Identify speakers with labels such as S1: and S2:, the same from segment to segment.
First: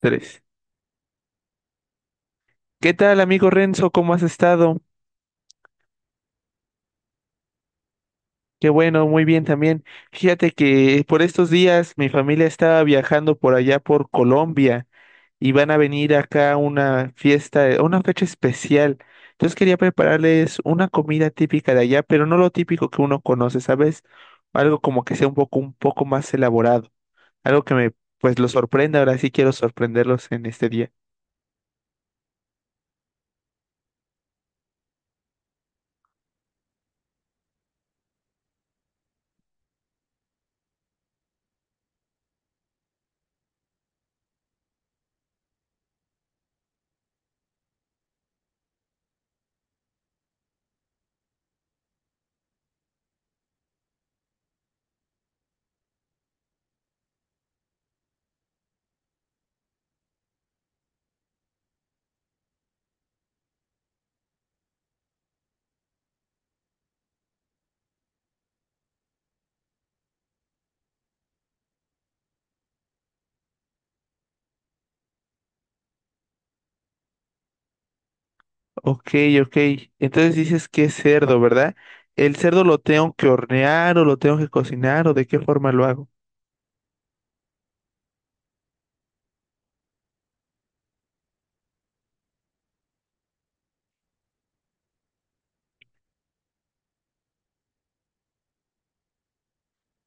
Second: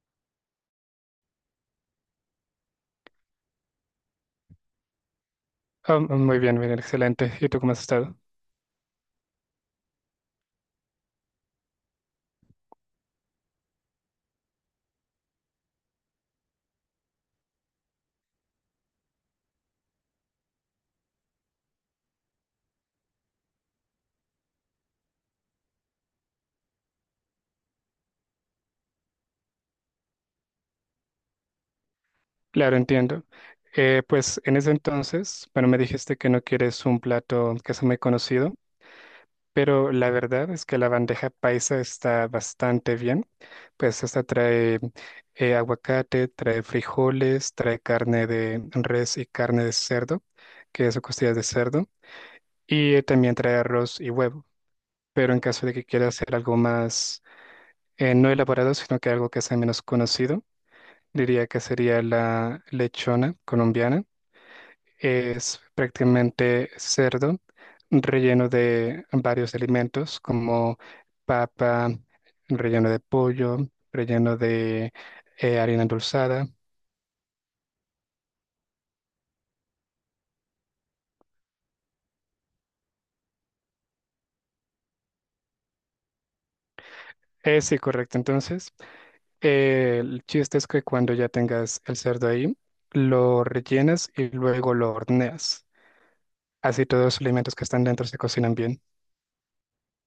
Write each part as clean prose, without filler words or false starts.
S1: Tres. ¿Qué tal, amigo Renzo? ¿Cómo has estado?
S2: Muy bien, bien, excelente. ¿Y tú cómo has estado?
S1: Qué bueno, muy bien también. Fíjate que por estos días mi familia estaba viajando por allá por Colombia y van a venir acá a una fiesta, una fecha especial. Entonces quería prepararles una comida típica de allá, pero no lo típico que uno conoce, ¿sabes? Algo como que sea un poco más elaborado, algo que me, pues, lo sorprenda. Ahora sí quiero sorprenderlos en este día.
S2: Claro, entiendo. Pues en ese entonces, bueno, me dijiste que no quieres un plato que sea muy conocido. Pero la verdad es que la bandeja paisa está bastante bien. Pues esta trae aguacate, trae frijoles, trae carne de res y carne de cerdo, que es costillas de cerdo, y también trae arroz y huevo. Pero en caso de que quiera hacer algo más, no elaborado, sino que algo que sea menos conocido, diría que sería la lechona colombiana, es prácticamente cerdo relleno de varios alimentos como papa, relleno de pollo, relleno de harina endulzada.
S1: Ok, ok. Entonces dices que es cerdo, ¿verdad? ¿El cerdo lo tengo que hornear o lo tengo que cocinar o de qué forma lo hago?
S2: Sí, correcto. Entonces, el chiste es que cuando ya tengas el cerdo ahí, lo rellenas y luego lo horneas. Así todos los alimentos que están dentro se cocinan bien.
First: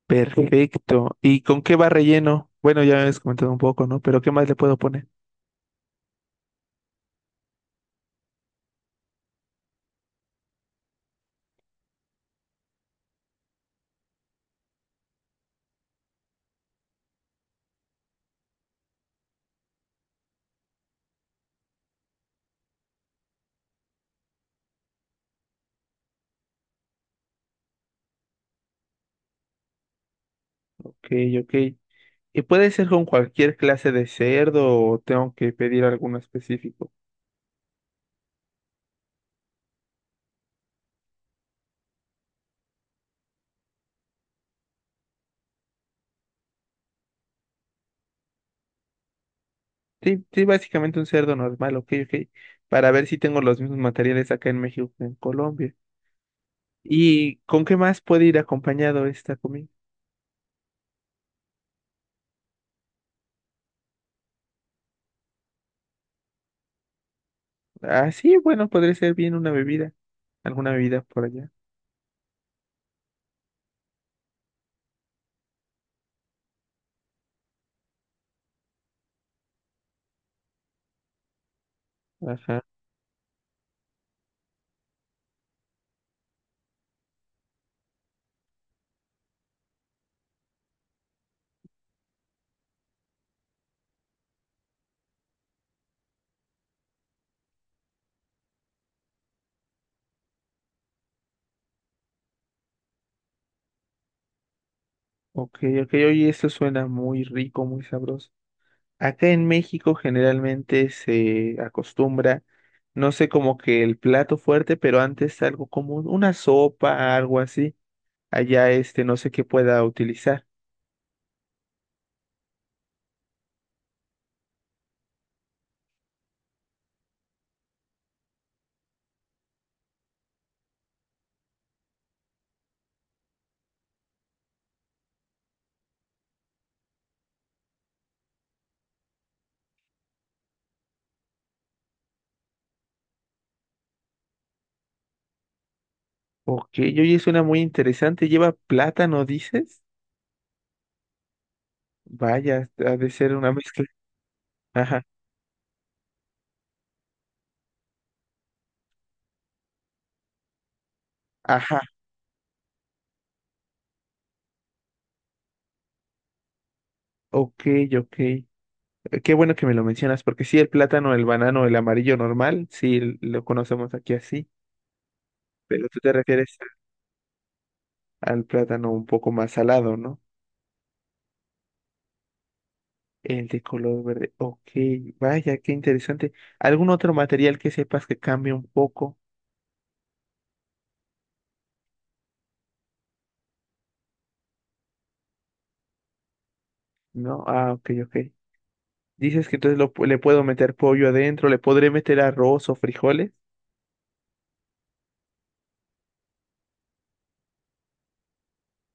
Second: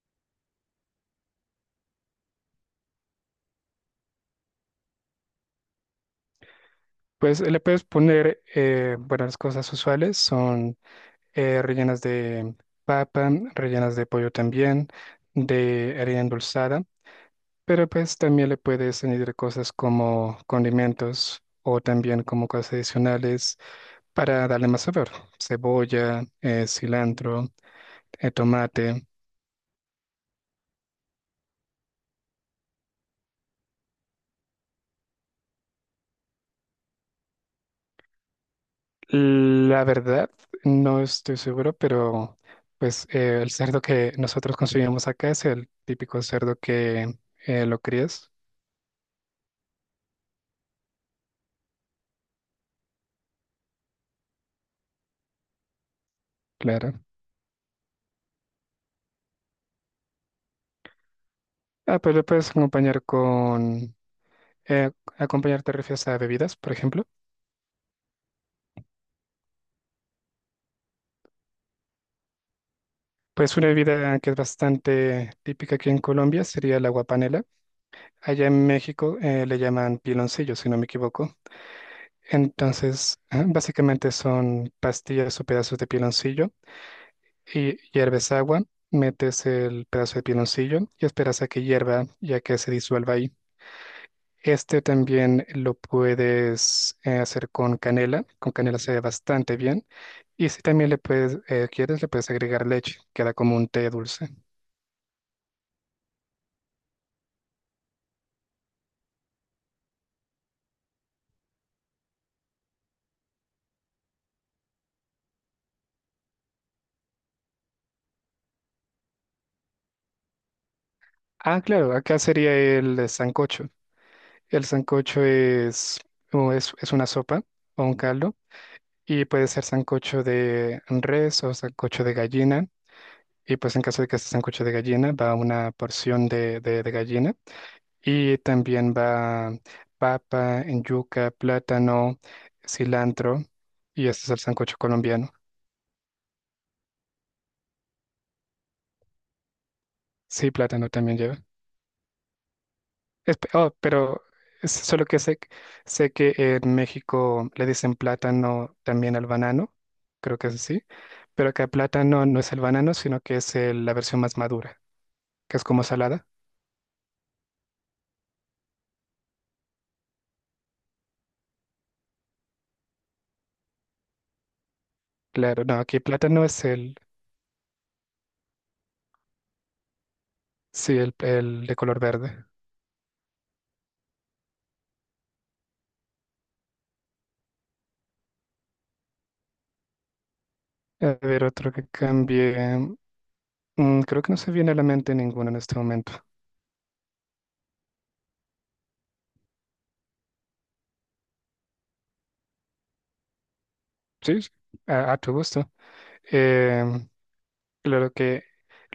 S1: Perfecto. ¿Y con qué va relleno? Bueno, ya me habías comentado un poco, ¿no? Pero ¿qué más le puedo poner?
S2: Pues le puedes poner, bueno, las cosas usuales son rellenas de papa, rellenas de pollo también, de harina endulzada, pero pues también le puedes añadir cosas como condimentos o también como cosas adicionales para darle más sabor, cebolla, cilantro, tomate.
S1: Ok, ok. ¿Y puede ser con cualquier clase de cerdo o tengo que pedir alguno específico?
S2: La verdad, no estoy seguro, pero pues el cerdo que nosotros consumimos acá es el típico cerdo que lo crías,
S1: Sí, sí, básicamente un cerdo normal, ok, ok. Para ver si tengo los mismos materiales acá en México que en Colombia.
S2: claro.
S1: ¿Y con qué más puede ir acompañado esta comida?
S2: Ah, pues lo puedes acompañar con eh, acompañar te refieres a bebidas, por ejemplo.
S1: Ah, sí, bueno, podría ser bien una bebida, alguna bebida por allá.
S2: Pues una bebida que es bastante típica aquí en Colombia sería el agua panela. Allá en México le llaman piloncillo, si no me equivoco.
S1: Ajá.
S2: Entonces, ah, básicamente son pastillas o pedazos de piloncillo y hierves agua, metes el pedazo de piloncillo y esperas a que hierva y a que se disuelva ahí. Este también lo puedes hacer con canela. Con canela se ve bastante bien. Y si también le puedes, quieres, le puedes agregar leche, queda como un té dulce.
S1: Ok, ok, oye, eso suena muy rico, muy sabroso. Acá en México generalmente se acostumbra, no sé, como que el plato fuerte, pero antes algo como una sopa, algo así. Allá este, no sé qué pueda utilizar.
S2: Ah, claro, acá sería el sancocho. El sancocho es una sopa o un caldo y puede ser sancocho de res o sancocho de gallina. Y pues en caso de que sea sancocho de gallina, va una porción de gallina y también va papa, yuca, plátano, cilantro, y este es el sancocho colombiano.
S1: Ok, oye, suena muy interesante. ¿Lleva plátano, dices?
S2: Sí, plátano también lleva.
S1: Vaya, ha de ser una
S2: Oh,
S1: mezcla.
S2: pero es
S1: Ajá,
S2: solo que sé, sé que en México le dicen plátano también al banano, creo que es así, pero acá
S1: ajá,
S2: plátano no es el banano, sino que es la versión más madura, que es como salada.
S1: ok, ok. Qué bueno que me lo mencionas, porque sí, el plátano, el banano, el amarillo normal, sí lo conocemos aquí así,
S2: Claro, no,
S1: pero tú
S2: aquí
S1: te
S2: plátano
S1: refieres
S2: es el,
S1: al plátano un poco más salado, ¿no?
S2: sí, el de color verde.
S1: El de color verde. Ok, vaya, qué interesante. ¿Algún otro material que sepas que cambie un poco?
S2: A ver, otro que cambie. Creo que no se viene a la mente ninguno en este momento.
S1: No, ah, ok, ok. Dices que entonces le puedo meter pollo adentro, le podré meter arroz o frijoles.
S2: Sí, sí, a tu gusto. Em, claro que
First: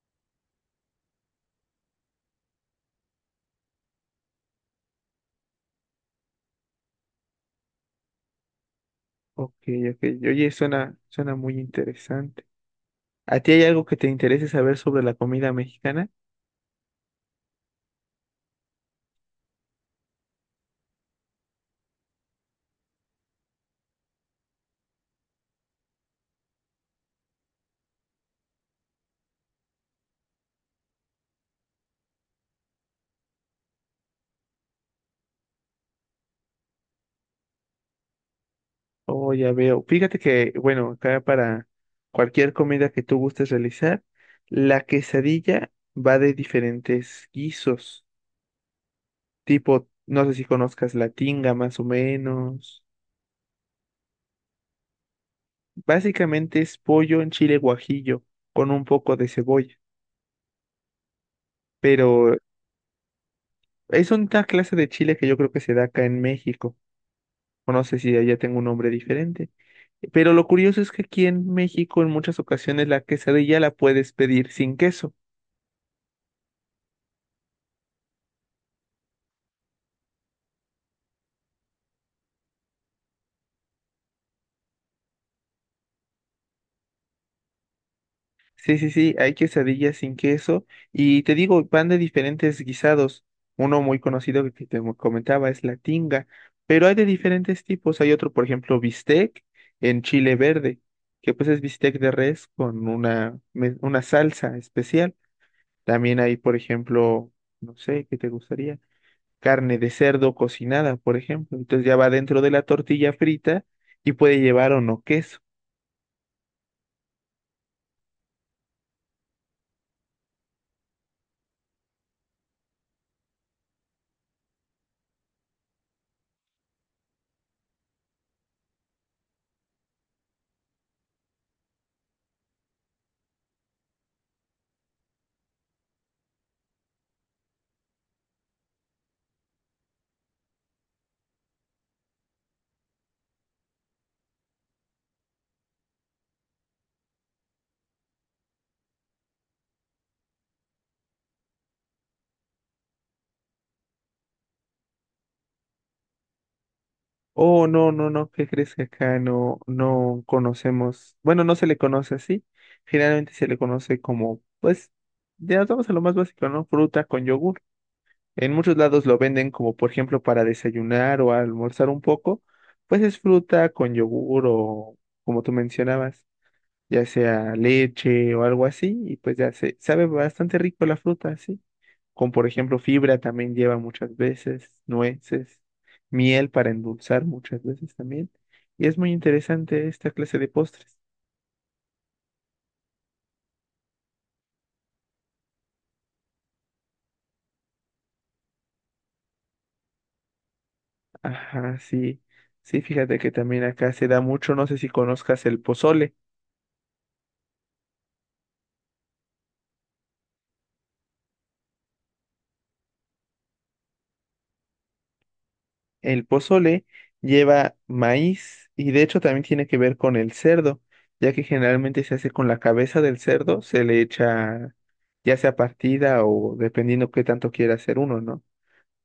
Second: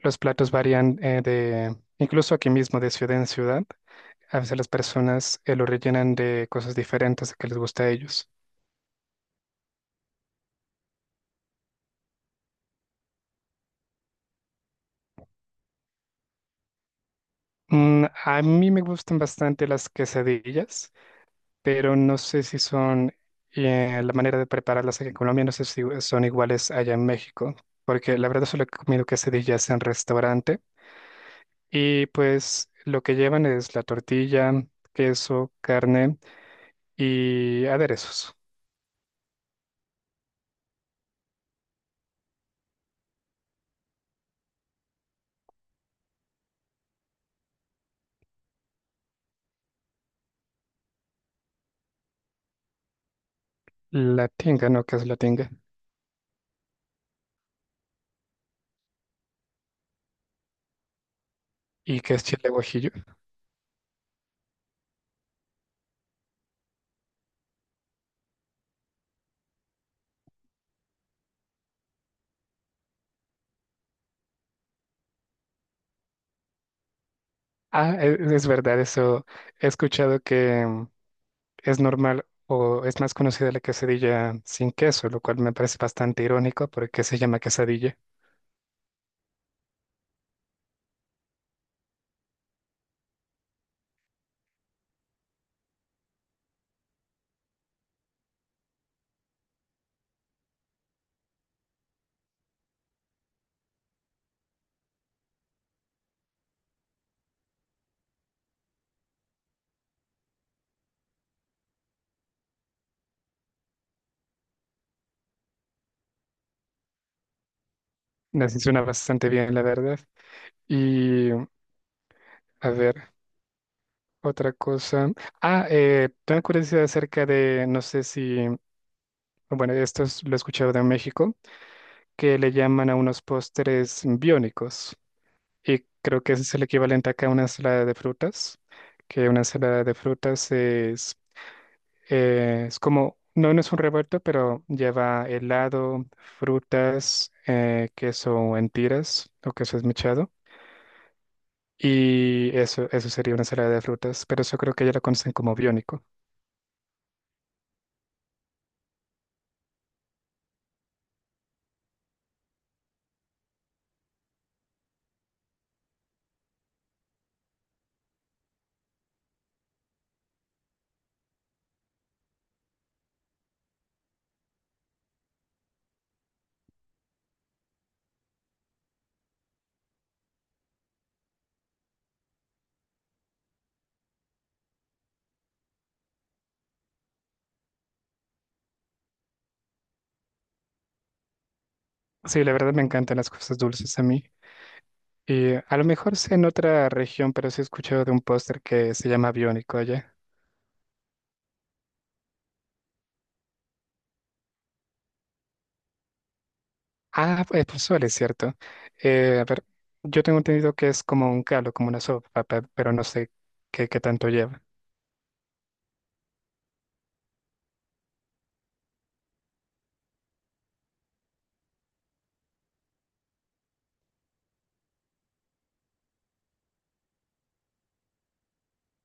S2: los platos varían de, incluso aquí mismo, de ciudad en ciudad. A veces las personas lo rellenan de cosas diferentes que les gusta a ellos.
S1: Ok, ok. Oye, suena muy interesante. ¿A ti hay algo que te interese saber sobre la comida mexicana?
S2: A mí me gustan bastante las quesadillas, pero no sé si son la manera de prepararlas aquí en Colombia, no sé si son iguales allá en México, porque la verdad solo he comido quesadillas en restaurante y pues lo que llevan es la tortilla, queso, carne y aderezos.
S1: Oh, ya veo. Fíjate que, bueno, acá para cualquier comida que tú gustes realizar, la quesadilla va de diferentes guisos, tipo, no sé si conozcas la tinga más o menos.
S2: La tinga, ¿no? ¿Qué es la tinga?
S1: Básicamente es pollo en chile guajillo con un poco de cebolla,
S2: ¿Y qué es
S1: pero
S2: chile guajillo?
S1: es una clase de chile que yo creo que se da acá en México, o no sé si allá tengo un nombre diferente. Pero lo curioso es que aquí en México en muchas ocasiones la quesadilla la puedes pedir sin queso.
S2: Es, verdad, eso he escuchado que es normal o es más conocida la quesadilla sin queso, lo cual me parece bastante irónico porque se llama quesadilla.
S1: Sí, sí, sí, hay quesadillas sin queso y te digo, van de diferentes guisados. Uno muy conocido que comentaba es la tinga, pero hay de diferentes tipos. Hay otro, por ejemplo, bistec en chile verde, que pues es bistec de res con una salsa especial. También hay, por ejemplo, no sé, ¿qué te gustaría? Carne de cerdo cocinada, por ejemplo. Entonces ya va dentro de la tortilla frita y puede llevar o no queso.
S2: Así suena bastante bien, la verdad. Y a ver, otra cosa. Tengo curiosidad acerca de, no sé si bueno, lo he escuchado de México, que le llaman a unos postres biónicos. Y creo que ese es el equivalente acá a una ensalada de frutas, que una ensalada de frutas es como, no, no es un revuelto, pero lleva helado, frutas, queso en tiras o queso esmechado. Y eso sería una ensalada de frutas, pero eso creo que ya lo conocen como biónico.
S1: Oh, no, no, no, ¿qué crees que acá no, no conocemos? Bueno, no se le conoce así. Generalmente se le conoce como, pues, ya nos vamos a lo más básico, ¿no? Fruta con yogur. En muchos lados lo venden como, por ejemplo, para desayunar o almorzar un poco. Pues es fruta con yogur o, como tú mencionabas, ya sea leche o algo así. Y pues ya se sabe bastante rico la fruta, sí con por ejemplo fibra también lleva muchas veces, nueces, miel para endulzar muchas veces también. Y es muy interesante esta clase de postres.
S2: Sí, la verdad me encantan las cosas dulces a mí. Y a lo mejor sea en otra región, pero sí he escuchado de un póster que se llama Biónico allá.
S1: Ajá, sí, sí, fíjate que también acá se da mucho, no sé si conozcas el pozole.
S2: Pues pozole, ¿cierto? A ver, yo tengo entendido que es como un caldo, como una sopa, pero no sé qué, qué tanto lleva.
S1: El pozole lleva maíz y de hecho también tiene que ver con el cerdo, ya que generalmente se hace con la cabeza del cerdo, se le echa ya sea partida o dependiendo qué tanto quiera hacer uno, ¿no?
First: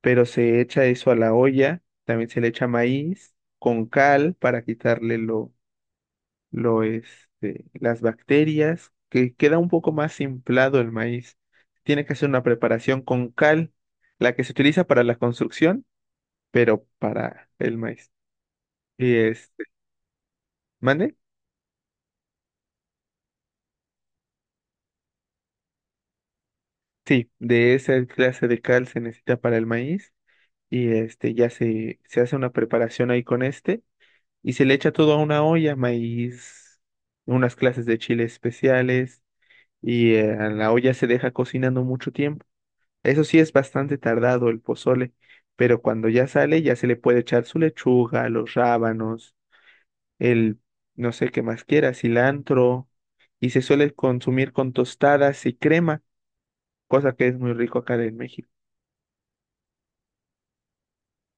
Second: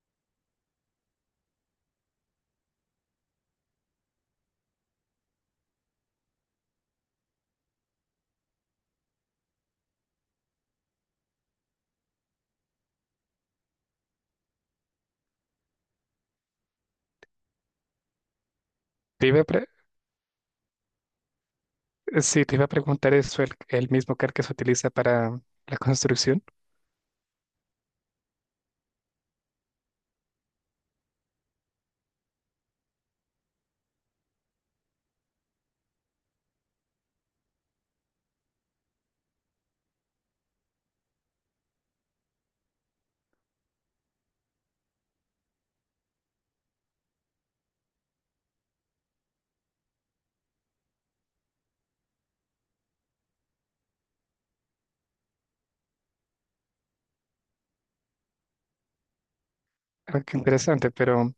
S1: Pero se echa eso a la olla, también se le echa maíz con cal para quitarle este, las bacterias, que queda un poco más inflado el maíz. Tiene que hacer una preparación con cal, la que se utiliza para la construcción, pero para el maíz. Y
S2: Te iba a
S1: este,
S2: pre-
S1: ¿mande?
S2: Sí, te iba a preguntar eso, el mismo cal que se utiliza para la construcción.
S1: Sí, de esa clase de cal se necesita para el maíz. Y este ya se hace una preparación ahí con este, y se le echa todo a una olla, maíz, unas clases de chiles especiales y a la olla se deja cocinando mucho tiempo. Eso sí es bastante tardado el pozole, pero cuando ya sale ya se le puede echar su lechuga, los rábanos, el no sé qué más quiera, cilantro y se suele consumir con tostadas y crema, cosa que es muy rico acá en México.
S2: Ah, qué interesante, pero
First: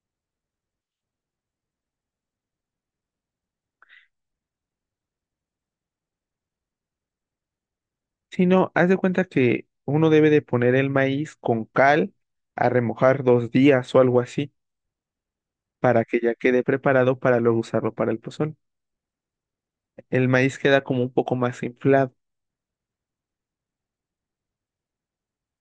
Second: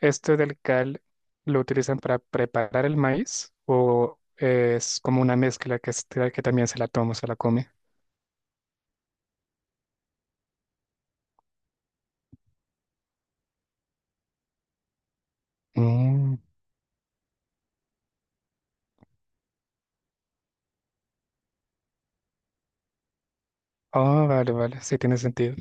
S2: ¿esto del cal lo utilizan para preparar el maíz o es como una mezcla que, que también se la toma, se la come?
S1: Si no, haz de cuenta que uno debe de poner el maíz con cal a remojar 2 días o algo así para que ya
S2: Mm.
S1: quede preparado para luego usarlo para el pozol. El maíz queda como un poco más inflado.
S2: Oh, vale, vale, sí tiene sentido.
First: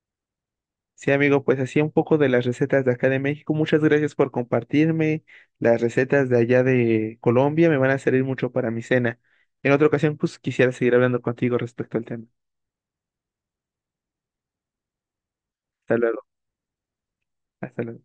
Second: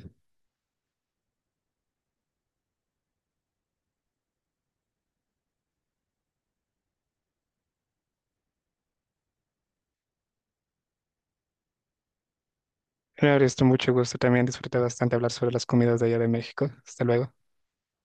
S1: Sí, amigo, pues así un poco de las recetas de acá de México. Muchas gracias por compartirme las recetas de allá de Colombia. Me van a servir mucho para mi cena. En otra ocasión, pues quisiera seguir hablando contigo respecto al tema.
S2: Claro, esto mucho gusto. También disfruté bastante hablar sobre las
S1: Hasta
S2: comidas de allá
S1: luego.
S2: de México. Hasta luego.
S1: Hasta luego.